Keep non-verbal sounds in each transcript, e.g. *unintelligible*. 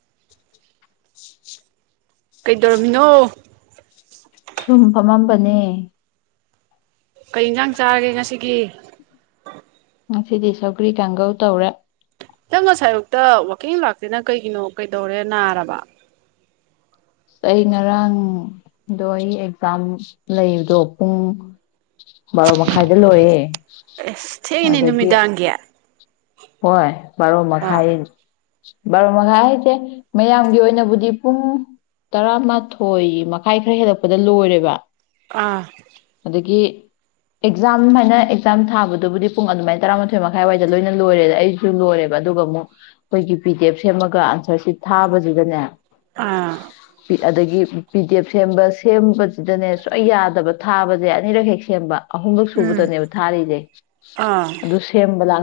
*inaudible* ꯀꯩꯗꯧꯔꯝꯃꯤꯅꯣ ꯁꯨꯝ ꯐꯝꯃꯝꯕꯅꯦ ꯀꯩ ꯏꯟꯁꯥꯡ ꯆꯥꯔꯒꯦ ꯉꯁꯤꯒꯤ ꯁꯤꯗꯤ ꯁꯧꯒ꯭ꯔꯤ ꯀꯥꯡꯒꯧ ꯇꯧꯔꯦ ꯁꯥꯏꯌꯨꯛꯇ ꯋꯥꯛꯀꯤꯡ ꯂꯥꯛꯇꯦꯅ ꯀꯩꯒꯤꯅꯣ ꯀꯩꯗꯧꯔꯦ ꯅꯥꯔꯕ ꯑꯩ ꯉꯔꯥꯡꯗꯣ ꯑꯩ ꯑꯦꯛꯖꯥꯝ ꯂꯩꯕꯗꯣ ꯄꯨꯡ ꯕꯥꯔꯣ ꯃꯈꯥꯏꯗ ꯂꯣꯏꯑꯦ ꯑꯁ ꯊꯦꯡ ꯉꯤꯅꯦ ꯅꯨꯃꯤꯗꯥꯪꯒꯤ ꯍꯣꯏ ꯕꯥꯔꯣ ꯃꯈꯥꯏ ꯕꯥꯔꯣ ꯃꯈꯥꯏ ꯍꯥꯏꯁꯦ ꯃꯌꯥꯝꯒꯤ ꯑꯣꯏꯅꯕꯨꯗꯤ ꯄꯨꯡ ꯇꯔꯥꯃꯥꯊꯣꯏ ꯃꯈꯥꯏ ꯈꯔ ꯍꯦꯜꯂꯛꯄꯗ ꯂꯣꯏꯔꯦꯕ ꯑ ꯑꯗꯒꯤ ꯑꯦꯛꯖꯥꯝ ꯍꯥꯏꯅ ꯑꯦꯛꯖꯥꯝ ꯊꯥꯕꯗꯨꯕꯨꯗꯤ ꯄꯨꯡ ꯑꯗꯨꯃꯥꯏꯅ ꯇꯔꯥꯃꯥꯊꯣꯏ ꯃꯈꯥꯏꯋꯥꯏꯗ ꯂꯣꯏ ꯂꯣꯏꯔꯦꯗ ꯑꯩꯁꯨ ꯂꯣꯏꯔꯦꯕ ꯑꯗꯨꯒ ꯑꯃꯨꯛ ꯑꯩꯈꯣꯏꯒꯤ ꯄꯤ ꯗꯤ ꯑꯦꯐ ꯁꯦꯝꯃꯒ ꯑꯟꯁꯔꯁꯤ ꯊꯥꯕꯁꯤꯗꯅꯦ ꯑꯥ ꯑꯗꯒꯤ ꯄꯤꯗꯤ ꯑꯦꯐ ꯁꯦꯝꯕ ꯁꯦꯝꯕꯁꯤꯗꯅꯦ ꯁꯨꯡꯛ ꯌꯥꯗꯕ ꯊꯥꯕꯁꯦ ꯑꯅꯤꯔꯛ ꯍꯦꯛ ꯁꯦꯝꯕ ꯑꯍꯨꯝꯂꯛ ꯎꯝ ꯁꯨꯕꯇꯅꯦꯕ ꯊꯥꯔꯤꯁꯦ ꯑꯥ ꯑꯗꯨ ꯁꯦꯝꯕ ꯂ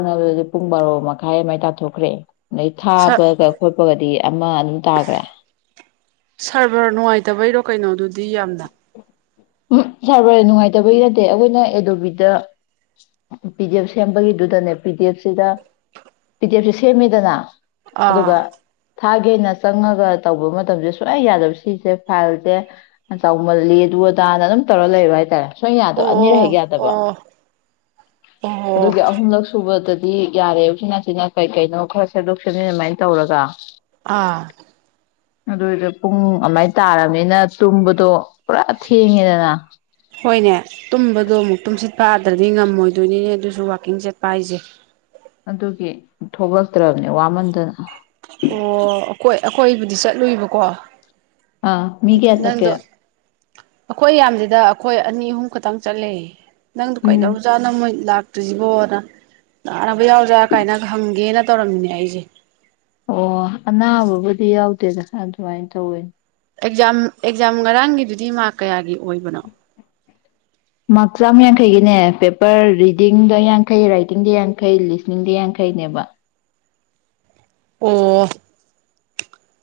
*unintelligible* ꯄꯨꯡ ꯕꯥꯔꯣ ꯃꯈꯥꯏ ꯑꯃꯥꯏ ꯇꯥꯊꯣꯛꯈ꯭ꯔꯦ ꯑꯗꯩ ꯁ ꯊꯥꯕꯒ ꯈꯣꯠꯄꯒꯗꯤ ꯑꯃ ꯑꯗꯨꯝ ꯇꯥꯈ꯭ꯔꯦ ꯗꯤ ꯌꯥꯝꯅ ꯎꯝ ꯁꯥꯔꯕꯔ ꯅꯨꯡꯉꯥꯏꯇꯕꯒꯤ ꯅꯠꯇꯦ ꯑꯩꯈꯣꯏꯅ ꯑꯦꯗꯣꯕꯤꯗ ꯄꯤ ꯗꯤ ꯑꯦꯐ ꯁꯦꯝꯕꯒꯤꯗꯨꯗꯅꯦ ꯄꯤ ꯗꯤ ꯑꯦꯐꯁꯤꯗ ꯄꯤ ꯗꯤ ꯑꯦꯐꯁꯤ ꯁꯦꯝꯃꯤꯗꯅ ꯑꯥ ꯊꯥꯒꯦꯅ ꯆꯪꯉꯒ ꯇꯧꯕ ꯃꯇꯝꯁꯦ ꯁꯨꯡꯛꯌꯥ ꯌꯥꯗꯕ ꯁꯤꯁꯦ ꯐꯥꯏꯜꯁꯦ ꯆꯥꯎꯃꯜꯂꯤ ꯑꯗꯨ ꯑꯗꯥ ꯑꯗꯨꯝ ꯇꯧꯔ ꯂꯩꯕ ꯍꯥꯏꯇꯥꯔꯦ ꯁꯣꯏ ꯌꯥꯗꯕ ꯑꯅꯤꯔꯛ ꯍꯦꯛ ꯑꯣ ꯌꯥꯗꯕ ꯑꯣ ꯑꯣ ꯑꯣ ꯑꯗꯨꯒꯤ ꯑꯍꯨꯝꯂꯛ ꯁꯨꯕꯗꯗꯤ ꯗꯤ ꯌꯥꯔꯦ ꯍꯧ ꯁꯤꯅ ꯅꯥꯁꯤꯅ ꯀꯩ ꯀꯩꯅꯣ ꯈꯔ ꯁꯦꯝꯗꯣꯛ ꯁꯦꯝꯖꯤ ꯑꯗꯨꯃꯥꯏꯅ ꯇꯧꯔꯒ ꯑꯥ ꯑꯗꯨꯗ ꯄꯨꯡ ꯑꯃꯥꯏꯅ ꯇꯥꯔꯕꯅꯤꯅ ꯇꯨꯝꯕ ꯗꯣ ꯍꯣꯏꯅꯦ ꯇꯨꯝꯕꯗꯣ ꯑꯃꯨꯛ ꯇꯨꯝꯁꯤ ꯄꯥꯗ꯭ꯔꯗꯤ ꯉꯝꯃꯣꯏꯗꯣꯏꯅꯤꯅꯦ ꯑꯗꯨꯁꯨ ꯋꯥꯛꯀꯤꯡ ꯆꯠꯄ ꯍꯥꯏꯁꯦ ꯑꯗꯨꯒꯤ ꯊꯣꯛꯂꯛꯇ꯭ꯔꯕꯅꯦ ꯋꯥꯃꯟꯗꯅ ꯑꯣ ꯑꯈꯣꯏ ꯑꯩꯈꯣꯏꯕꯨꯗꯤ ꯆꯠꯂꯨꯏꯕꯀꯣ ꯑ ꯃꯤꯀꯌꯥ ꯆꯠꯀꯦ ꯅꯪꯗꯣ ꯑꯩꯈꯣꯏ ꯌꯥꯝꯁꯤꯗ ꯑꯩꯈꯣꯏ ꯑꯅꯤ ꯑꯍꯨꯝ ꯈꯛꯇꯪ ꯆꯠꯂꯦ ꯅꯪꯗꯣ ꯎꯝ ꯀꯩꯗꯧꯔ꯭ꯖꯠꯅꯣ ꯃꯣꯏ ꯂꯥꯛ ꯇꯔꯤꯁꯤꯕꯣꯗꯅ ꯀꯥꯟꯅꯕ ꯌꯥꯎꯗ꯭ꯔꯥ ꯀꯥꯏꯅ ꯍꯪꯒꯦꯅ ꯇꯧꯔꯝꯃꯤꯅꯦ ꯑꯩꯁꯦ ꯑꯣ ꯑꯅꯥꯕꯕꯨꯗꯤ ꯌꯥꯎꯗꯦꯗ ꯑꯗꯨꯃꯥꯏꯅ ꯇꯧꯋꯦꯅꯦ ꯑꯦꯛꯖꯥꯝ ꯑꯦꯛꯖꯥꯝ ꯉꯔꯥꯡꯒꯤꯗꯨꯗꯤ ꯃꯥꯛ ꯀꯌꯥꯒꯤ ꯑꯣꯏꯕꯅ‌ꯣ ꯃꯥꯔꯛ ꯆꯥꯝꯃ ꯌꯥꯡꯈꯩꯒꯤꯅꯦ ꯄꯦꯄꯔ ꯔꯤꯗꯤꯡꯗ ꯌꯥꯡꯈꯩ ꯔꯥꯏꯇꯤꯡꯗ ꯌꯥꯡꯈꯩ ꯂꯤꯁꯅꯤꯡꯗ ꯌꯥꯡꯈꯩꯅꯦꯕ ꯑꯣ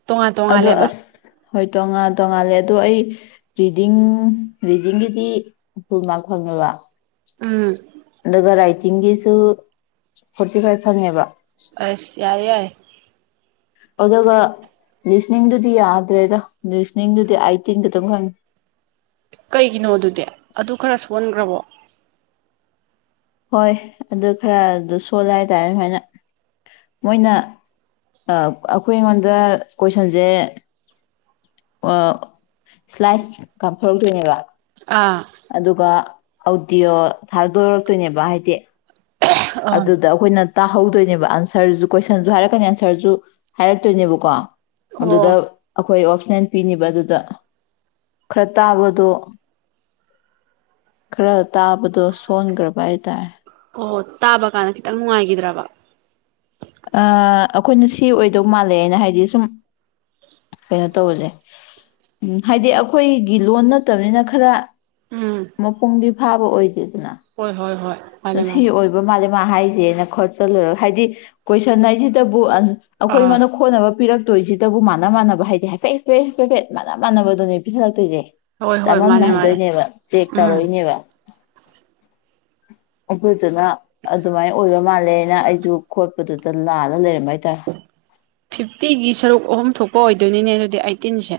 ꯇꯣꯉꯥꯟ ꯑꯗꯣ ꯇꯣꯡꯉꯥꯜꯂꯦꯕ ꯑꯁ ꯍꯣꯏ ꯇꯣꯉꯥꯟ ꯇꯣꯉꯥꯜꯂꯦ ꯑꯗꯣ ꯑꯩ ꯔꯤꯗꯤꯡ ꯔꯤꯗꯤꯡꯒꯤꯗꯤ ꯐꯨꯜꯃꯥꯔꯛ ꯐꯪꯉ‌ꯦꯕ ꯎꯝ ꯒ ꯔꯥꯏ ꯇꯤꯡꯒꯤꯁꯨ ꯐꯣꯔꯇꯤ ꯐꯥꯏꯚ ꯐꯪꯉꯦꯕ ꯑꯁ ꯌꯥꯔꯦ ꯌꯥꯔ‌ꯦ ꯑꯗꯨꯒ ꯂꯤꯁꯅꯤꯡꯗꯨꯗꯤ ꯌꯥꯗ꯭ꯔꯦꯗ ꯂꯤꯁꯅꯤꯡꯗꯨꯗꯤ ꯑꯥꯏꯇꯤꯟ ꯈꯛꯇ‌ꯪ ꯐ‌ꯪꯉ‌ꯦ ꯀꯩꯒꯤꯅꯣ ꯑꯗꯨꯗꯤ ꯑꯗꯨ ꯈꯔ ꯁꯣꯟꯈ꯭ꯔꯕꯣ ꯍꯣꯏ ꯑꯗꯨ ꯈꯔ ꯑꯗꯨ ꯁꯣꯜꯂꯦ ꯍꯥꯏꯇꯥꯔꯦ ꯁꯨꯃꯥꯏꯅ ꯃꯣꯏꯅ ꯑꯩꯈꯣꯏ ꯑꯩꯉꯣꯟꯗ ꯀꯣꯏꯁꯟꯁꯦ ꯑꯣ ꯁ꯭ꯂꯥꯏꯁ ꯀꯥꯞꯊ‌ꯣꯔꯛꯇꯣꯏꯅꯦꯕ ꯑꯥ ꯑꯗꯨꯒ ꯑ‌ꯣꯗꯤꯌꯣ ꯊꯥꯗꯣꯔꯛꯇꯣꯏꯅꯦꯕ ꯍꯥꯏꯗꯤ ꯑꯥ ꯑꯗꯨꯗ ꯑꯩꯈꯣꯏꯅ ꯇꯥꯍꯧꯗꯣꯏꯅꯦꯕ ꯑꯟꯁꯔꯁꯨ ꯀꯣꯏꯁꯟꯁꯨ ꯍꯥꯏꯔꯛꯀꯅꯤ ꯑꯟꯁꯔꯁꯨ ꯍꯥꯏꯔꯛꯇꯣꯏꯅꯦꯕꯀꯣ ꯑꯣ ꯑꯗꯨꯗ ꯑꯩꯈꯣꯏ ꯑ‌ꯣꯞꯁꯟ ꯄꯤꯅꯤꯕ ꯑꯗꯨꯗ ꯈꯔ ꯇꯥꯕꯗꯣ ꯈꯔ ꯇꯥꯕꯗꯣ ꯁꯣꯟꯈ꯭ꯔꯕ ꯍꯥꯏꯇꯥꯔꯦ ꯇꯥꯕꯀꯥꯟꯗ ꯈꯤꯇꯪ ꯅꯨꯡꯉꯥꯏꯈꯤꯗ꯭ꯔꯕ ꯑꯩꯈꯣꯏꯅ ꯁꯤ ꯑꯣꯏꯗꯧ ꯃꯥꯜꯂꯦꯅ ꯍꯥꯏꯗꯤ ꯁꯨꯝ ꯀꯩꯅꯣ ꯇꯧꯕꯁꯦ ꯎꯝ ꯍꯥꯏꯗꯤ ꯑꯩꯈꯣꯏꯒꯤ ꯂꯣꯟ ꯅꯠꯇꯕꯅꯤꯅ ꯈꯔ ꯎꯝ ꯃꯄꯨꯡꯗꯤ ꯐꯥꯕ ꯑꯣꯏꯗꯦꯗ ꯍꯣꯏ ꯍꯣꯏ ꯍꯣꯏ ꯃꯥꯅꯦ ꯉꯁꯤ ꯃꯥꯅꯦ ꯑꯣꯏꯕ ꯃꯥꯂꯦꯝ ꯍꯥꯏꯁꯦꯅ ꯈ‌ꯣꯠꯆꯤꯂꯨꯔ ꯍꯥꯏꯗꯤ ꯀꯣꯏꯁꯟ ꯍꯥꯏꯁꯤꯗꯕꯨ ꯑꯩꯈꯣꯏ ꯑꯥ ꯑꯩꯉꯣꯟꯗ ꯈꯣꯠꯅꯕ ꯄꯤꯔꯛ ꯇꯣꯏꯁꯤꯗꯕꯨ ꯃꯥꯥꯟꯅ ꯃꯥꯟꯅꯕ ꯍꯥꯏꯗꯤ ꯍꯥꯏꯐꯦꯠꯐꯦꯠ ꯃꯥꯥꯟꯅ ꯃꯥꯟꯅꯕꯗꯨꯅꯦ ꯄꯤꯁꯜꯂꯛꯇꯣꯏꯁꯦ ꯍꯣꯏ ꯍꯣꯏ ꯃꯥꯅꯦ ꯃꯥꯅꯦ ꯆꯃꯝꯅꯍꯟꯗꯣꯏꯅꯦꯕ ꯆꯦꯛ ꯎꯝ ꯇꯧꯔꯛꯏꯅꯦꯕ ꯑꯩꯈꯣꯏꯗꯨꯅ ꯑꯗꯨꯃꯥꯏꯅ ꯑꯣꯏꯕ ꯃꯥꯜꯂꯦꯅ ꯑꯩꯁꯨ ꯈꯣꯠꯄꯗꯨꯗ ꯂꯥꯟꯂ ꯂꯩꯔꯝꯃ‌ꯦꯕ ꯐꯤꯐꯇꯤꯒꯤ ꯁꯔꯨꯛ ꯑꯍꯨꯝ ꯊꯣꯛꯄ ꯑꯣꯏ ꯗꯨꯏꯅꯤꯅꯦ ꯑꯗꯨꯗꯤ ꯑꯩꯠꯇꯤꯟꯁꯦ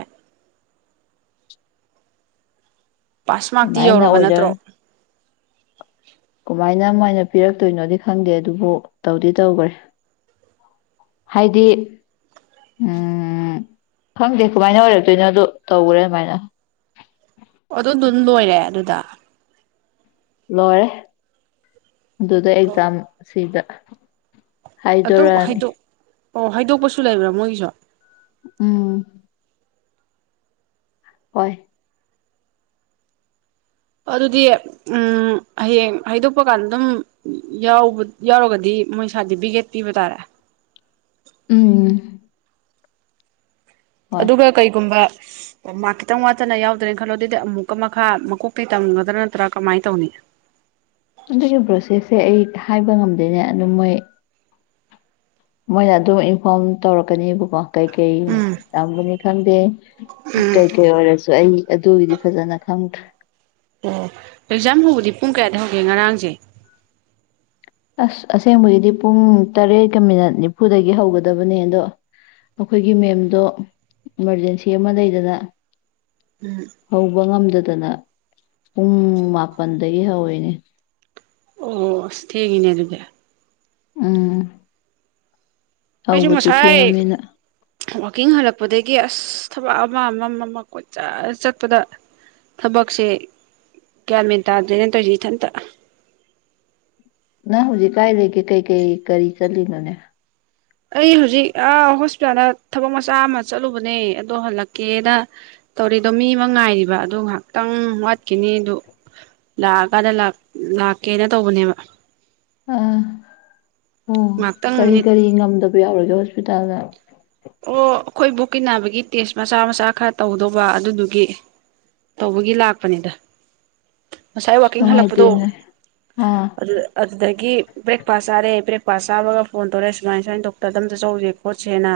ꯄꯥꯁꯃꯔꯛꯇꯤ ꯑꯗꯨꯃꯥꯏꯅ ꯌꯧꯔꯕ ꯑꯣꯏꯔ ꯅꯠꯇ꯭ꯔꯣ ꯀꯃꯥꯏꯅ ꯃꯥꯏꯅ ꯄꯤꯔꯛꯇꯣꯏꯅꯣꯗꯤ ꯈꯪꯗꯦ ꯑꯗꯨꯕꯨ ꯇꯧꯗꯤ ꯇꯧꯈ꯭ꯔꯦ ꯍꯥꯏꯗꯤ ꯎ ꯈꯪꯗꯦ ꯀꯃꯥꯏꯅ ꯑꯣꯏꯔꯛꯇꯣꯏꯅꯣ ꯑꯗꯨ ꯇꯧꯈ꯭ꯔꯦ ꯑꯗꯨꯃꯥꯏꯅ ꯑꯗꯨꯝ ꯑꯗꯨꯝ ꯂꯣꯏꯔꯦ ꯑꯗꯨꯗ ꯂꯣꯏ ꯑꯗꯨꯗ ꯑꯦꯛꯖꯥꯝ ꯁꯤꯗ ꯑꯗꯨꯝ ꯍꯥꯏꯗꯔꯅꯤ ꯍꯥꯏꯗꯣꯛ ꯑꯣ ꯍꯥꯏꯗꯣꯛꯄꯁꯨ ꯂꯩꯕ꯭ꯔꯥ ꯃꯣꯏꯒꯤꯁꯨ ꯎꯝ ꯍꯣꯏ ꯑꯗꯨꯗꯤ ꯎ ꯍꯌꯦꯡ ꯍꯥꯏꯩꯗꯣꯛꯄ ꯀꯥꯟꯗ ꯑꯗꯨꯝ ꯌꯥꯎꯔꯒꯗꯤ ꯃꯣꯏ ꯁꯥꯔꯇꯤꯐꯤꯀꯦꯠ ꯄꯤꯕ ꯇꯥꯔꯦ ꯎꯝ ꯍꯣꯏ ꯑꯗꯨꯒ ꯀꯩꯒꯨꯝꯕ ꯃꯥ ꯈꯤꯇꯪ ꯋꯥꯠꯇꯅ ꯌꯥꯎꯗ꯭ꯔꯦꯅ ꯈꯜꯂꯣ ꯑꯗꯨꯗꯤ ꯑꯃꯨꯛꯀ ꯃꯈꯥ ꯃꯀꯣꯛꯄꯤ ꯇꯝꯒꯗ꯭ꯔꯥ ꯅꯠꯇ꯭ꯔꯥ ꯀꯃꯥꯏꯅ ꯇꯧꯅꯤ ꯑꯗꯨꯒꯤ ꯄ꯭ꯔꯣꯁꯦꯁꯁꯦ ꯑꯩ ꯍꯥꯏꯕ ꯉꯝꯗꯣꯏꯅꯦ ꯑꯗꯨꯝ ꯃꯣꯏ ꯃꯣꯏꯅ ꯑꯗꯨꯝ ꯏꯟꯐꯣꯔꯝ ꯇꯧꯔꯛꯀꯅꯦꯕꯀꯣ ꯀꯩ ꯀꯩ ꯎꯝ ꯌꯥꯝꯒꯅꯤ ꯈꯪꯗꯦ ꯎꯝ ꯀꯩ ꯀꯩ ꯋꯥꯔꯁꯨ ꯑꯩ ꯑꯗꯨꯒꯤꯗꯤ ꯐꯖꯅ ꯈꯪꯗ꯭ꯔꯦ ꯑꯣ ꯑꯦꯛꯖꯥꯝ ꯍꯧꯕꯗꯤ ꯄꯨꯡ ꯀꯌꯥꯗ ꯍꯧꯒꯦ ꯉꯔꯥꯡꯁꯦ ꯑꯁ ꯑꯁꯦꯡꯕꯒꯤꯗꯤ ꯄꯨꯡ ꯇꯔꯦꯠꯀ ꯃꯤꯅꯠ ꯅꯤꯐꯨꯗꯒꯤ ꯍꯧꯒꯗꯕꯅꯦ ꯑꯗꯣ ꯑꯩꯈꯣꯏꯒꯤ ꯃꯦꯝꯗꯣ ꯏꯃꯥꯔꯖꯦꯟꯁꯤ ꯑꯃ ꯂꯩꯗꯅ ꯍꯧꯕ ꯉꯝꯗꯗꯦ ꯠꯇꯅ ꯄꯨꯡ ꯃꯥꯄꯜꯗꯒꯤ ꯍꯧꯋꯏꯅꯦ ꯑꯣ ꯊꯦꯡꯒꯤꯅꯦ ꯑꯗꯨꯗ ꯎꯝ ꯍꯧꯕꯁꯨ ꯊꯦꯡꯉꯃꯤꯅ ꯋꯥꯋꯥꯛꯀꯤꯡ ꯍꯜꯂꯛꯄꯗꯒꯤ ꯑꯁ ꯊꯕꯛ ꯑꯃ ꯑꯃꯝ ꯑꯃ ꯀꯣꯏꯆ ꯆꯠꯄꯗ ꯊꯕꯛꯁꯦ ꯀꯒ꯭ꯌꯥꯃꯦꯟ ꯇꯥꯗ꯭ꯔꯦꯅ ꯇꯧꯔꯤꯁꯤ ꯏꯊꯟꯇ ꯅꯪ ꯍꯧꯖꯤꯛ ꯀꯥꯏ ꯂꯩꯒꯦ ꯀꯩ ꯀꯩ ꯀꯔꯤ ꯆꯠꯂꯤꯅꯣꯅꯦ ꯑꯩ ꯍꯧꯖꯤꯛ ꯍꯣꯁꯄꯤꯇꯥꯜꯗ ꯊꯕꯛ ꯃꯆꯥ ꯑꯃ ꯆꯠꯂꯨꯕꯅꯦ ꯑꯗꯣ ꯍꯜꯂꯛꯀꯦꯅ ꯇꯧꯔꯤꯗꯣ ꯃꯤ ꯑꯃ ꯉꯥꯏꯔꯤꯕ ꯑꯗꯨ ꯉꯥꯏꯍꯥꯛꯇꯪ ꯋꯥꯠꯈꯤꯅꯤ ꯑꯗꯨ ꯂꯥꯛꯑꯀꯥꯟꯗ ꯂꯥꯛꯀꯦꯅ ꯇꯧꯕꯅꯦꯕ ꯑꯥ ꯑꯣ ꯉꯥꯏꯍꯥꯛꯇꯪ ꯀꯔꯤ ꯃꯤꯅꯤꯠ ꯀꯔꯤ ꯉꯝꯗꯕ ꯌꯥꯎꯔꯒꯦ ꯍꯧꯖꯤꯛ ꯍꯣꯁꯄꯤꯇꯥꯜꯗ ꯑꯣ ꯑꯩꯈꯣꯏ ꯕꯕꯨꯛꯀꯤꯟꯅꯅꯥꯕꯒꯤ ꯇꯦꯁ ꯃꯆꯥ ꯃꯆꯥ ꯈꯔ ꯇꯧꯗꯧꯕ ꯑꯗꯨꯗꯨꯒꯤ ꯇꯧꯕꯒꯤ ꯂꯥꯛꯄꯅꯤꯗ ꯉꯁꯥꯏ ꯑꯁ ꯋꯥꯀꯤꯡ ꯍꯜꯂꯛꯄꯗꯣ ꯅꯨꯡꯉꯥꯏꯇꯦꯅꯦ ꯑꯥ ꯑꯗꯨ ꯑꯗꯨꯗꯒꯤ ꯕ꯭ꯔꯦꯛꯐꯥꯁ ꯆꯥꯔꯦ ꯕ꯭ꯔꯦꯛ ꯀꯀꯥ ꯆꯥꯕꯒ ꯐꯣꯟ ꯇꯧꯔꯛꯦꯨꯃꯥꯏ ꯁꯨꯃꯥꯏꯅ ꯗꯣꯛꯇꯔꯗꯝꯇ ꯆꯧꯁꯦ ꯈꯣꯠꯁꯦꯅ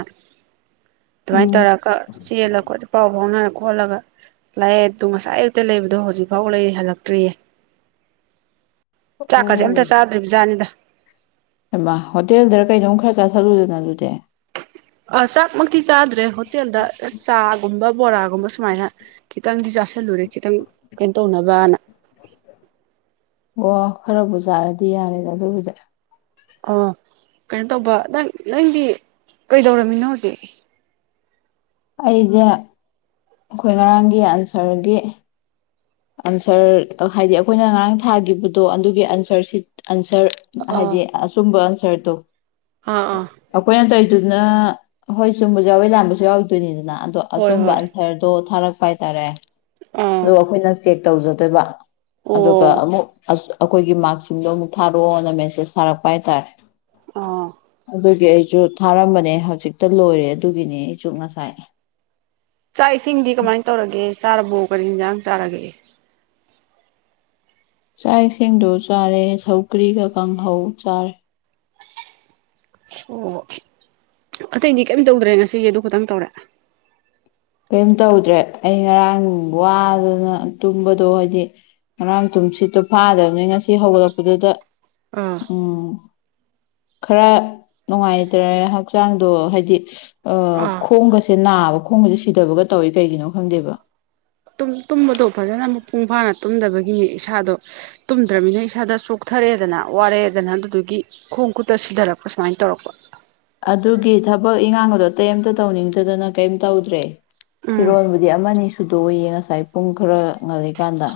ꯑꯗꯨꯃꯥꯏꯅ ꯎꯝ ꯇꯧꯔꯒ ꯆꯦꯜꯂ ꯈꯣꯗ ꯄꯥꯎ ꯐꯥꯎꯅꯔꯛꯄ ꯈꯣꯠꯂꯒ ꯂꯥꯏꯌꯦꯠꯇꯨ ꯉꯁꯥꯏ ꯑꯨꯛꯇ ꯂꯩꯕꯗꯣ ꯍꯧꯖꯤꯛꯐꯥꯎ ꯂꯩꯔꯤ ꯍꯜꯂꯛꯇ꯭ꯔꯤꯌꯦ ꯆꯥꯛꯀꯁꯦ ꯑꯝꯇ ꯆꯥꯗ꯭ꯔꯤꯕ ꯖꯥꯠꯅꯤꯗ ꯃ ꯍꯣꯇꯦꯜꯗ ꯀꯩꯗꯧꯝ ꯈꯔ ꯆꯥꯊꯠꯂꯨꯗꯅ ꯑꯗꯨꯗꯤ ꯑ ꯆꯞ ꯤ ꯆꯥꯗ꯭ꯔꯦ ꯍꯣꯇꯦꯜꯗ ꯆꯥꯒꯨꯝꯕ ꯕꯣꯔꯥꯒꯨꯝꯕ ꯁꯨꯃꯥꯏꯅ ꯀ ꯑꯪꯗꯤ ꯆꯁꯦ ꯂꯨꯔꯦ ꯈꯤꯇꯪ ꯀꯩꯅꯣ ꯇꯧꯅꯕꯅ ꯑꯣ ꯈꯔꯕꯨ ꯆꯥꯔꯗꯤ ꯌꯥꯔꯦꯗ ꯑꯗꯨꯒꯤꯗ ꯑꯣ ꯀꯩꯅꯣ ꯇꯧꯕ ꯅꯪ ꯅꯪꯗꯤ ꯀꯩꯗꯧꯔꯝꯃꯤꯅꯣ ꯍꯧꯖꯤꯛ ꯑꯩꯖ ꯑꯩꯈꯣꯏ ꯉꯔꯥꯡꯒꯤ ꯑꯟꯁꯔꯒꯤ ꯑꯟꯁꯔ ꯍꯥꯏꯗꯤ ꯑꯩꯈꯣꯏꯅ ꯉꯔꯥꯡ ꯊꯥꯒꯤꯈꯤꯕꯗꯣ ꯑꯗꯨꯒꯤ ꯑꯟꯁꯔꯁꯤ ꯑꯟꯁꯔ ꯑꯥ ꯍꯥꯏꯗꯤ ꯑꯆꯨꯝꯕ ꯑꯟꯁꯔ ꯇꯣ ꯑꯥ ꯑꯥ ꯑꯈꯣꯏ ꯇ ꯑꯗꯨꯅ ꯍꯣꯏ ꯁꯨꯝꯕꯁꯨ ꯌꯥꯎꯋꯦ ꯂꯥꯟꯕꯁꯨ ꯌꯥꯎꯔꯗꯣꯏꯅꯤꯗꯅ ꯑꯗꯣ ꯍꯣꯏ ꯑꯁꯨꯝꯕ ꯍꯣꯏ ꯑꯟꯁꯔꯗꯣ ꯊꯥꯔꯛꯄ ꯍꯥꯏꯥꯏ ꯇꯔꯦ ꯑꯥ ꯑꯗꯣ ꯑꯩꯈꯣꯏꯅ ꯍꯦꯛ ꯇꯧꯖꯗꯣꯏꯕ ꯑꯣ ꯑꯗꯨꯒ ꯑꯩꯈꯣꯏꯒꯤ ꯃꯥꯔꯁꯤꯡꯗꯣ ꯑꯃꯨꯛ ꯊꯥꯔꯛꯑꯣꯅ ꯃꯦꯆꯦꯁ ꯊꯥꯔꯛꯄ ꯍꯥꯏꯇꯥꯔꯦ ꯑꯥ ꯑꯗꯨꯗꯒꯤ ꯁꯨ ꯊꯥꯔꯝꯕꯅꯦ ꯍꯧꯖꯤꯛꯇ ꯂꯣꯏꯔꯦ ꯑꯗꯨꯒꯤꯅꯦ ꯑꯁꯨ ꯉꯁꯥꯏ ꯆꯥꯛ ꯏꯁꯤꯡꯗꯤ ꯀꯃꯥꯏꯅ ꯇꯧꯔꯒꯦ ꯆꯥꯔꯕꯣꯛ ꯄꯔꯤ ꯏꯟꯁꯥꯡ ꯆꯥꯔꯒꯏ ꯆꯥꯛ ꯏꯁꯤꯡꯗꯣ ꯆꯥꯔꯦ ꯁꯧꯀ꯭ꯔꯤꯒ ꯀꯥꯡꯍꯧ ꯆꯥꯔꯦ ꯑꯣ ꯑꯇꯩꯗꯤ ꯀꯩꯝ ꯇꯧꯗ꯭ꯔꯦ ꯉꯁꯤꯒꯤ ꯑꯗꯨ ꯈꯇꯪ ꯇꯧꯔꯦ ꯀꯔꯤꯝ ꯇꯧꯗ꯭ꯔꯦ ꯑꯩ ꯉꯔꯥꯡ ꯋꯥꯗꯅ ꯇꯨꯝꯕꯗꯣ ꯍꯥꯏꯗꯤ ꯉꯔꯥꯡ ꯇꯨꯝ ꯁꯤꯠꯇꯣ ꯐꯥꯗꯕꯅꯤ ꯉꯁꯤ ꯍꯧꯒꯠꯂꯛꯄꯗꯨꯗ ꯑꯥ ꯎꯝ ꯈꯔ ꯅꯨꯡꯉꯥꯏꯇ꯭ꯔꯦ ꯍꯛꯆꯥꯡꯗꯣ ꯍꯥꯏꯗꯤ ꯑꯥ ꯈꯣꯡꯒꯁꯦ ꯅꯥꯕ ꯈꯣꯡꯒꯁꯦ ꯊꯤꯗꯕꯒ ꯇꯧꯋꯤ ꯀꯩꯒꯤꯅꯣ ꯈꯪꯗꯦꯕ ꯇꯨꯝꯕꯗꯣ ꯐꯖꯅ ꯃꯄꯨꯡ ꯐꯥꯅ ꯇꯨꯝꯗꯕꯒꯤꯅꯤ ꯏꯁꯥꯗꯣ ꯇꯨꯝꯗ꯭ꯔꯕꯅꯤꯅ ꯏꯁꯥꯗꯣꯛ ꯊꯔꯛꯦꯗꯅ ꯋꯥꯔꯛꯦꯗꯅ ꯑꯗꯨꯗꯨꯒꯤ ꯈꯣꯡ ꯈꯨꯠꯇ ꯁꯤꯙꯔꯛꯄ ꯁꯨꯃꯥꯏꯅ ꯇꯧꯔꯛꯄ ꯑꯗꯨꯒꯤ ꯊꯕꯛ ꯏꯉꯥꯡ ꯑꯗꯣ ꯑꯇꯩꯩꯝꯇ ꯇꯧꯅꯤꯡꯗꯗꯅ ꯀꯩꯝ ꯇꯧꯗ꯭ꯔꯦ ꯎꯝ ꯐꯤꯔꯣꯜꯕꯨꯗꯤ ꯑꯃꯅꯤ ꯊꯣꯏꯗꯣꯛꯌꯦ ꯉꯁꯥꯏ ꯄꯨꯡ ꯈꯔ ꯉꯜꯂꯤꯀꯥꯟꯗ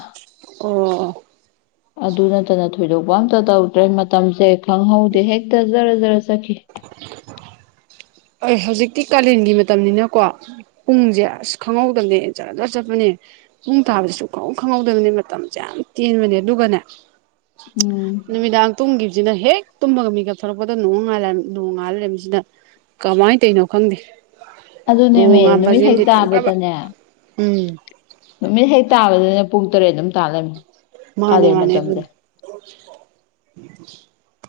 ꯑꯣ ꯑꯗꯨ ꯅꯠꯇꯅ ꯊꯣꯏꯗꯣꯛꯄ ꯑꯝꯇ ꯇꯧꯗ꯭ꯔꯦ ꯃꯇꯝꯁꯦ ꯈꯪꯍꯧꯗꯦ ꯍꯦꯛꯇ ꯖꯔ ꯖꯔ ꯆꯠꯈꯤ ꯍ ꯍꯧꯖꯤꯛꯇꯤ ꯀꯥꯂꯦꯟꯒꯤ ꯃꯇꯝꯅꯤꯅꯀꯣ ꯄꯨꯡꯁꯦ ꯑꯁ ꯈꯪꯍꯧꯗꯕꯅꯦꯟ ꯆꯠꯖ ꯆꯠꯄꯅꯦ ꯄꯨꯡ ꯇꯥꯕꯗꯁꯨ ꯈꯪꯍꯧ ꯈꯪꯍꯧꯗꯕꯅꯦ ꯃꯇꯝꯁꯦ ꯌꯥꯝ ꯇꯦꯟꯕꯅꯦ ꯑꯗꯨꯒꯅꯦ ꯎꯝ ꯅꯨꯃꯤꯗꯥꯡ ꯇꯨꯝꯈꯤꯕꯁꯤꯅ ꯍꯦꯛ ꯇꯨꯝꯃꯒ ꯃꯤꯀꯞ ꯊꯣꯔꯛꯄꯗ ꯅꯣꯡ ꯅꯣꯡ ꯉꯥꯜ ꯂꯩꯔꯝꯃꯤꯁꯤꯗ ꯀꯃꯥꯏꯅ ꯇꯅꯣ ꯈꯪꯗꯦ ꯑꯣ ꯑꯗꯨꯅꯦꯃꯦ ꯅꯨꯃꯤꯠ ꯍꯦꯛ ꯉꯥꯟꯕꯁꯦꯝꯗꯤ ꯊꯣꯛꯈ꯭ꯔꯕ ꯇꯥꯕꯗꯅꯦ ꯎꯝ ꯅꯨꯃꯤꯠ ꯍꯦꯛ ꯇꯥꯕꯗꯨꯅ ꯄꯨꯡ ꯇꯔꯦꯠ ꯑꯗꯨꯝ ꯇꯥꯜꯂꯝꯃꯤ ꯃꯥꯅꯦ ꯃꯥꯅꯦ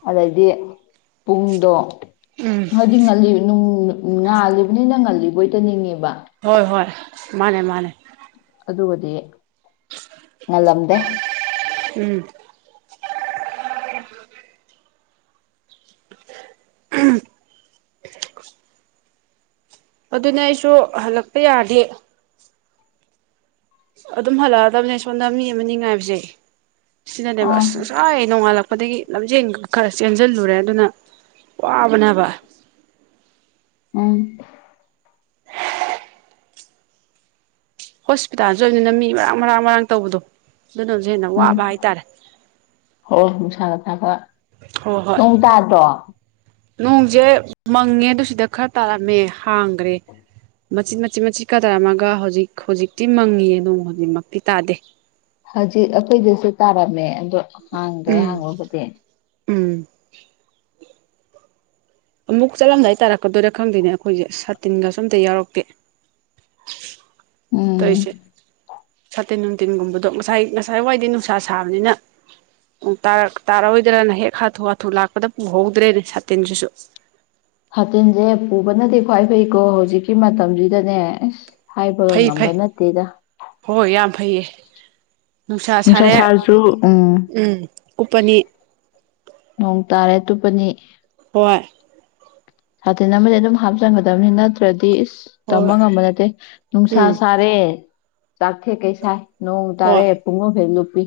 ꯑꯗꯩꯗꯤ ꯄꯨꯡꯗꯣ ꯎꯝ ꯍꯥꯏꯗꯤ ꯉꯜꯂꯤꯅꯨꯡ ꯉꯥꯜꯂꯤꯕꯅꯤ ꯅꯪ ꯉꯜꯂꯤ ꯣꯏꯉꯕ ꯍꯣꯏ ꯍꯣꯏ ꯃꯥꯅꯦ ꯃꯥꯅꯦ ꯑꯗꯨꯒꯗꯤ ꯉꯜꯂꯝꯗꯦ ꯎꯝ ꯎꯝ ꯑꯗꯨꯅꯦ ꯑꯩꯁꯨ ꯍꯜꯂꯛꯄ ꯌꯥꯗꯦ ꯑꯗꯨꯝ ꯍꯜꯂꯛꯑꯗꯕꯅꯦ ꯁꯣꯝꯗ ꯃꯤ ꯑꯃꯅꯤ ꯉꯥꯏꯕꯁꯦ ꯁꯤꯅꯅꯦꯕ ꯑꯥ ꯑꯁ ꯉꯁꯥꯏ ꯅꯣꯡꯉꯥꯜꯂꯛꯄꯗꯒꯤ ꯂꯝꯖꯦꯟ ꯈꯔ ꯆꯦꯟꯁꯤꯜꯂꯨꯔꯦ ꯑꯗꯨꯅ ꯋꯥꯕꯅꯕ ꯎꯝ ꯍꯣꯁꯄꯤꯇꯥꯜꯁꯨ ꯑꯣꯏꯕꯅꯤꯅ ꯃꯤ ꯃꯔꯥꯡ ꯃꯔꯥꯡ ꯃꯔꯥꯡ ꯇꯧꯕꯗꯣ ꯑꯗꯨꯅꯁꯨ ꯍꯦꯟꯅ ꯎꯝ ꯋꯥꯕ ꯍꯥꯏꯇꯥꯔꯦ ꯍ ꯍ ꯁꯒ ꯑꯕ ꯍꯣꯏ ꯍꯣꯏ ꯅꯣꯡꯁꯦ ꯃꯪꯉꯦ ꯑꯗꯨ ꯁꯤꯗ ꯈꯔ ꯇꯥꯔꯝꯃꯦ ꯍꯥꯡꯈ꯭ꯔꯦ ꯃꯆꯤꯟꯠ ꯃꯆꯤꯠ ꯃꯆꯤꯠ ꯈꯔ ꯇꯥꯔꯝꯃꯒ ꯍꯧꯖꯤꯛ ꯍꯧꯖꯤꯛꯇꯤ ꯃꯪꯉꯤꯌꯦ ꯅꯣꯡ ꯍꯧꯖꯤꯛꯃꯛꯇꯤ ꯇꯥꯗꯦ ꯍꯧꯖꯤꯈꯣꯏꯁꯦ ꯇꯥꯔꯥ ꯃ ꯍꯥꯡꯗ꯭ꯔꯦ ꯎꯝ ꯍꯥꯡꯉꯕꯗꯤ ꯎꯝ ꯑꯃꯨꯛ ꯆꯠꯂꯝꯗꯥꯏ ꯇꯥꯔꯛꯀꯗꯣꯏꯔꯥ ꯈꯪꯗꯣꯏꯅꯦ ꯑꯩꯈꯣꯏꯁꯦ ꯁꯥꯇꯤꯟꯒꯁꯨ ꯑꯝꯇ ꯌꯥꯎꯔꯛꯇꯦ ꯇꯧꯔꯤꯁꯦ ꯎꯝ ꯁꯥꯇꯤꯟ ꯅꯨꯡꯊꯤꯟꯒꯨꯝꯕꯗꯣ ꯉꯁꯥꯏ ꯉꯁꯥꯏ ꯋꯥꯏꯗꯤ ꯅꯨꯡꯁꯥ ꯁꯥꯕꯅꯤꯅ ꯇꯥꯔꯔꯣꯏꯗ꯭ꯔꯅ ꯍꯦꯛ ꯍꯥꯊꯨ ꯍꯥꯊꯨ ꯂꯥꯛꯄꯗ ꯄꯨꯍꯧꯗ꯭ꯔꯦꯅꯦ ꯁꯥꯇꯤꯟꯁꯤꯁꯨ ꯍꯥꯇꯤꯟꯁꯦ ꯄꯨꯕꯅꯗꯤ ꯈ꯭ꯋꯥꯏ ꯐꯩꯀꯣ ꯍꯧꯖꯤꯛꯀꯤ ꯃꯇꯝꯁꯤꯗꯅꯦ ꯑ ꯐꯩ ꯐꯩ ꯍꯣꯏ ꯌꯥꯝ ꯐꯩꯌꯦ ꯅꯨꯡꯁꯥ ꯁꯥꯔꯦ ꯎꯝ ꯎꯞꯄꯅꯤ ꯅꯣꯡ ꯇꯥꯔꯦ ꯇꯨꯞꯄꯅꯤ ꯍꯣꯏ ꯁꯥꯇꯤꯟ ꯑꯃꯗꯤ ꯑꯗꯨꯝ ꯍꯥꯞꯆꯟꯒꯗꯕꯅꯤ ꯅꯠꯇ꯭ꯔꯗꯤ ꯇꯝꯕ ꯍꯣꯏ ꯉꯝꯕ ꯅꯠꯇꯦ ꯅꯨꯡꯁꯥ ꯎꯝ ꯁꯥꯔꯦ ꯑꯥꯊꯦ ꯀꯩꯁꯥꯏ ꯅꯣꯡ ꯍꯣꯏ ꯇꯥꯔꯦ ꯄꯨꯡꯉ ꯐꯦꯂꯨ ꯄꯤ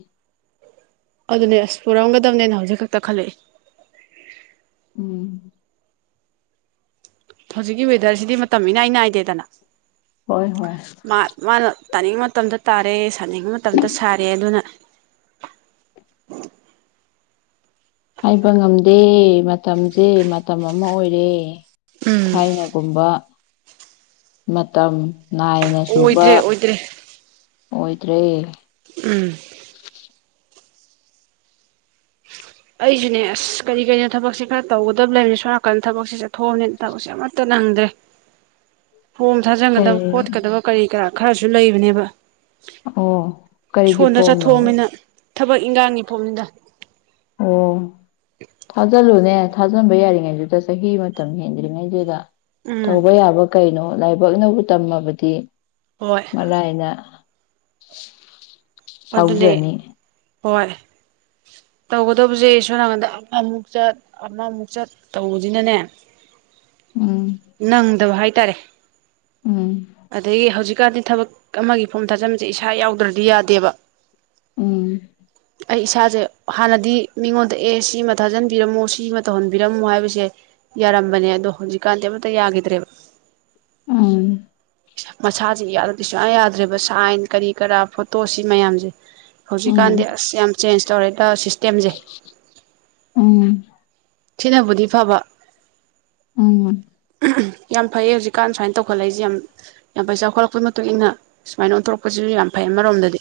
ꯑꯗꯨꯅꯦ ꯑꯁ ꯄꯨꯔꯝꯒꯗꯕꯅꯦꯅ ꯍꯧꯖꯤꯛ ꯈꯛꯇ ꯈꯜꯂꯛꯏ ꯎꯝ ꯍꯧꯖꯤꯛꯀꯤ ꯋꯦꯗꯔꯖꯤꯗꯤ ꯃꯇꯝ ꯏꯅꯥꯏ ꯅꯥꯏꯗꯦꯗꯅ ꯍꯣꯏ ꯍꯣꯏ ꯃꯥ ꯃꯥꯅ ꯇꯥꯅꯤꯡꯕ ꯃꯇꯝꯗ ꯇꯥꯔꯦ ꯁꯥꯅꯤꯡꯕ ꯃꯇꯝꯗ ꯁꯥꯔꯦ ꯑꯗꯨꯅ ꯎ *inaudible* ꯍꯥꯏꯕ ꯉꯝꯗꯦ ꯃꯇꯝꯖꯦ ꯃꯇꯝ ꯑꯃ ꯑꯣꯏꯔꯦ ꯎꯝ ꯊꯥꯏꯅꯒꯨꯝꯕ ꯃꯇꯝ ꯅꯥꯏꯅ ꯆꯨꯕ ꯑꯣꯏꯗ꯭ꯔꯦ ꯑꯣꯏꯗ꯭ꯔꯦ ꯑꯣꯏꯗ꯭ꯔꯦ ꯎꯝ ꯑꯩꯖꯨꯅꯦ ꯑꯁ ꯀꯔꯤ ꯀꯔꯤꯅꯣ ꯊꯕꯛꯁꯦ ꯈꯔ ꯇꯧꯒꯗꯕ ꯂꯩꯕꯅꯤ ꯁꯣꯅꯥꯀꯥꯟꯗ ꯊꯕꯛꯁꯦ ꯆꯠꯊꯣꯛꯑꯕꯅꯤꯅ ꯊꯕꯛꯁꯦ ꯑꯃꯠꯇ ꯅꯪꯗ꯭ꯔꯦ ꯐꯣꯝ ꯊꯥꯖꯤꯟꯒꯗꯕ ꯀꯔꯤ ꯈꯣꯠꯀꯗꯕ ꯀꯔꯤ ꯀꯔꯥ ꯈꯔꯁꯨ ꯂꯩꯕꯅꯦꯕ ꯑꯣ ꯀꯔꯤꯒꯤ ꯁꯣꯟꯗ ꯐꯔꯣꯝꯅꯣ ꯆꯠꯊꯣꯛꯑꯃꯤꯅ ꯊꯕꯛ ꯏꯟꯒꯥꯡꯒꯤ ꯐꯔꯣꯝꯅꯤꯗ ꯑꯣ ꯊꯥꯖꯂꯨꯅꯦ ꯊꯥꯖꯟꯕ ꯌꯥꯔꯤꯉꯩꯗꯨꯗ ꯆꯍꯤ ꯃꯇꯝ ꯍꯦꯟꯗ꯭ꯔꯤꯉꯩꯗꯨꯗ ꯎꯝ ꯇꯧꯕ ꯌꯥꯕ ꯀꯩꯅꯣ ꯂꯥꯏꯕꯛꯅꯕꯨ ꯇꯝꯃꯕꯗꯤ ꯍꯣꯏ ꯃꯂꯥꯏꯅ *inaudible* ꯑꯗꯨꯅꯦ ꯐꯥꯎꯖꯅꯤ ꯍꯣꯏ ꯇꯧꯒꯗꯧꯕꯖꯦ ꯁꯣ ꯅꯥꯀꯟꯗ ꯑꯃ ꯑꯃꯨꯛ ꯆꯠ ꯑꯃꯅ ꯑꯃꯨꯛ ꯆꯠ ꯇꯧꯕꯖꯤꯅꯅꯦ ꯎꯝ ꯅꯪꯗꯕ ꯍꯥꯏ ꯇꯥꯔꯦ ꯎꯝ ꯑꯗꯩ ꯍꯧꯖꯤꯛ ꯀꯥꯟꯗꯤ ꯊꯕꯛ ꯑꯃꯒꯤ ꯐꯣꯝ ꯊꯥꯖꯟꯕꯖꯦ ꯏꯁꯥ ꯌꯥꯎꯗ꯭ꯔꯗꯤ ꯌꯥꯗꯦꯕ ꯎꯝ ꯑꯩ ꯏꯁꯥꯖꯦ ꯍꯥꯟꯅꯗꯤ ꯃꯤꯉꯣꯟꯗ ꯑꯦ ꯁꯤꯃ ꯊꯥꯖꯟꯕꯤꯔꯝꯃꯣ ꯁꯤꯃ ꯇꯧꯍꯟꯕꯤꯔꯝꯃꯣ ꯍꯥꯏꯕꯁꯦ ꯌꯥꯔꯝꯕꯅꯦ ꯑꯗꯣ ꯍꯧꯖꯤꯛꯀꯥꯟꯗꯤ ꯑꯃꯇ ꯌꯥꯒꯤꯗ꯭ꯔꯦꯕ ꯎꯝ ꯃꯁꯥꯁꯦ ꯌꯥꯗꯗꯤ ꯁꯨꯡꯌꯥ ꯌꯥꯗ꯭ꯔꯦꯕ ꯁꯥꯏꯟ ꯀꯔꯤ ꯀꯔꯥ ꯐꯣꯇꯣ ꯁꯤ ꯃꯌꯥꯝꯁꯦ *inaudible* ꯎꯝ ꯍꯧꯖꯤꯛꯀꯥꯟꯗꯤ ꯑꯁ ꯌꯥꯝ ꯆꯦꯟꯖ ꯇꯧꯔꯦꯗ ꯁꯤꯁꯇꯦꯝꯁꯦ ꯎꯝ ꯊꯤꯟꯅꯕꯨꯗꯤ ꯐꯕ ꯎꯝ ꯌꯥꯝ ꯐꯩꯌꯦ ꯍꯧꯖꯤꯛꯀꯥꯟ ꯁꯨꯃꯥꯏꯅ ꯇꯧꯈꯠꯂꯛꯏꯁꯦ ꯌꯥꯝ ꯄꯩꯁ ꯆꯥꯎꯈꯠꯂꯛꯄꯒꯤ ꯃꯇꯨꯡ ꯏꯟꯅ ꯁꯨꯃꯥꯏꯅ ꯑꯣꯟꯊꯣꯔꯛꯄꯁꯤꯁꯨ ꯌꯥꯝ ꯐꯩ ꯑꯃꯔꯣꯝꯗꯗꯤ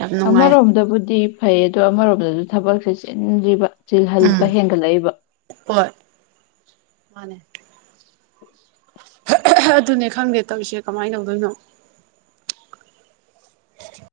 ꯌꯥꯝ ꯅꯨꯡꯉꯥꯏ ꯑꯃꯔꯣꯝꯗꯕꯨꯗꯤ ꯐꯩ ꯑꯗꯣ ꯑꯃꯔꯣꯝꯗ ꯊꯕꯛꯁꯦ ꯆꯦꯟ꯭ꯔꯤꯕ ꯆꯤꯜꯍꯟꯕ ꯎꯝ ꯍꯦꯟꯒꯠꯂꯛꯏꯕ ꯍꯣꯏ ꯃꯥꯅꯦ ꯑꯗꯨꯅꯦ ꯈꯪꯗꯦ ꯇꯧꯔꯤꯁꯦ ꯀꯃꯥꯏꯅ ꯇꯧꯗꯣꯏꯅꯣ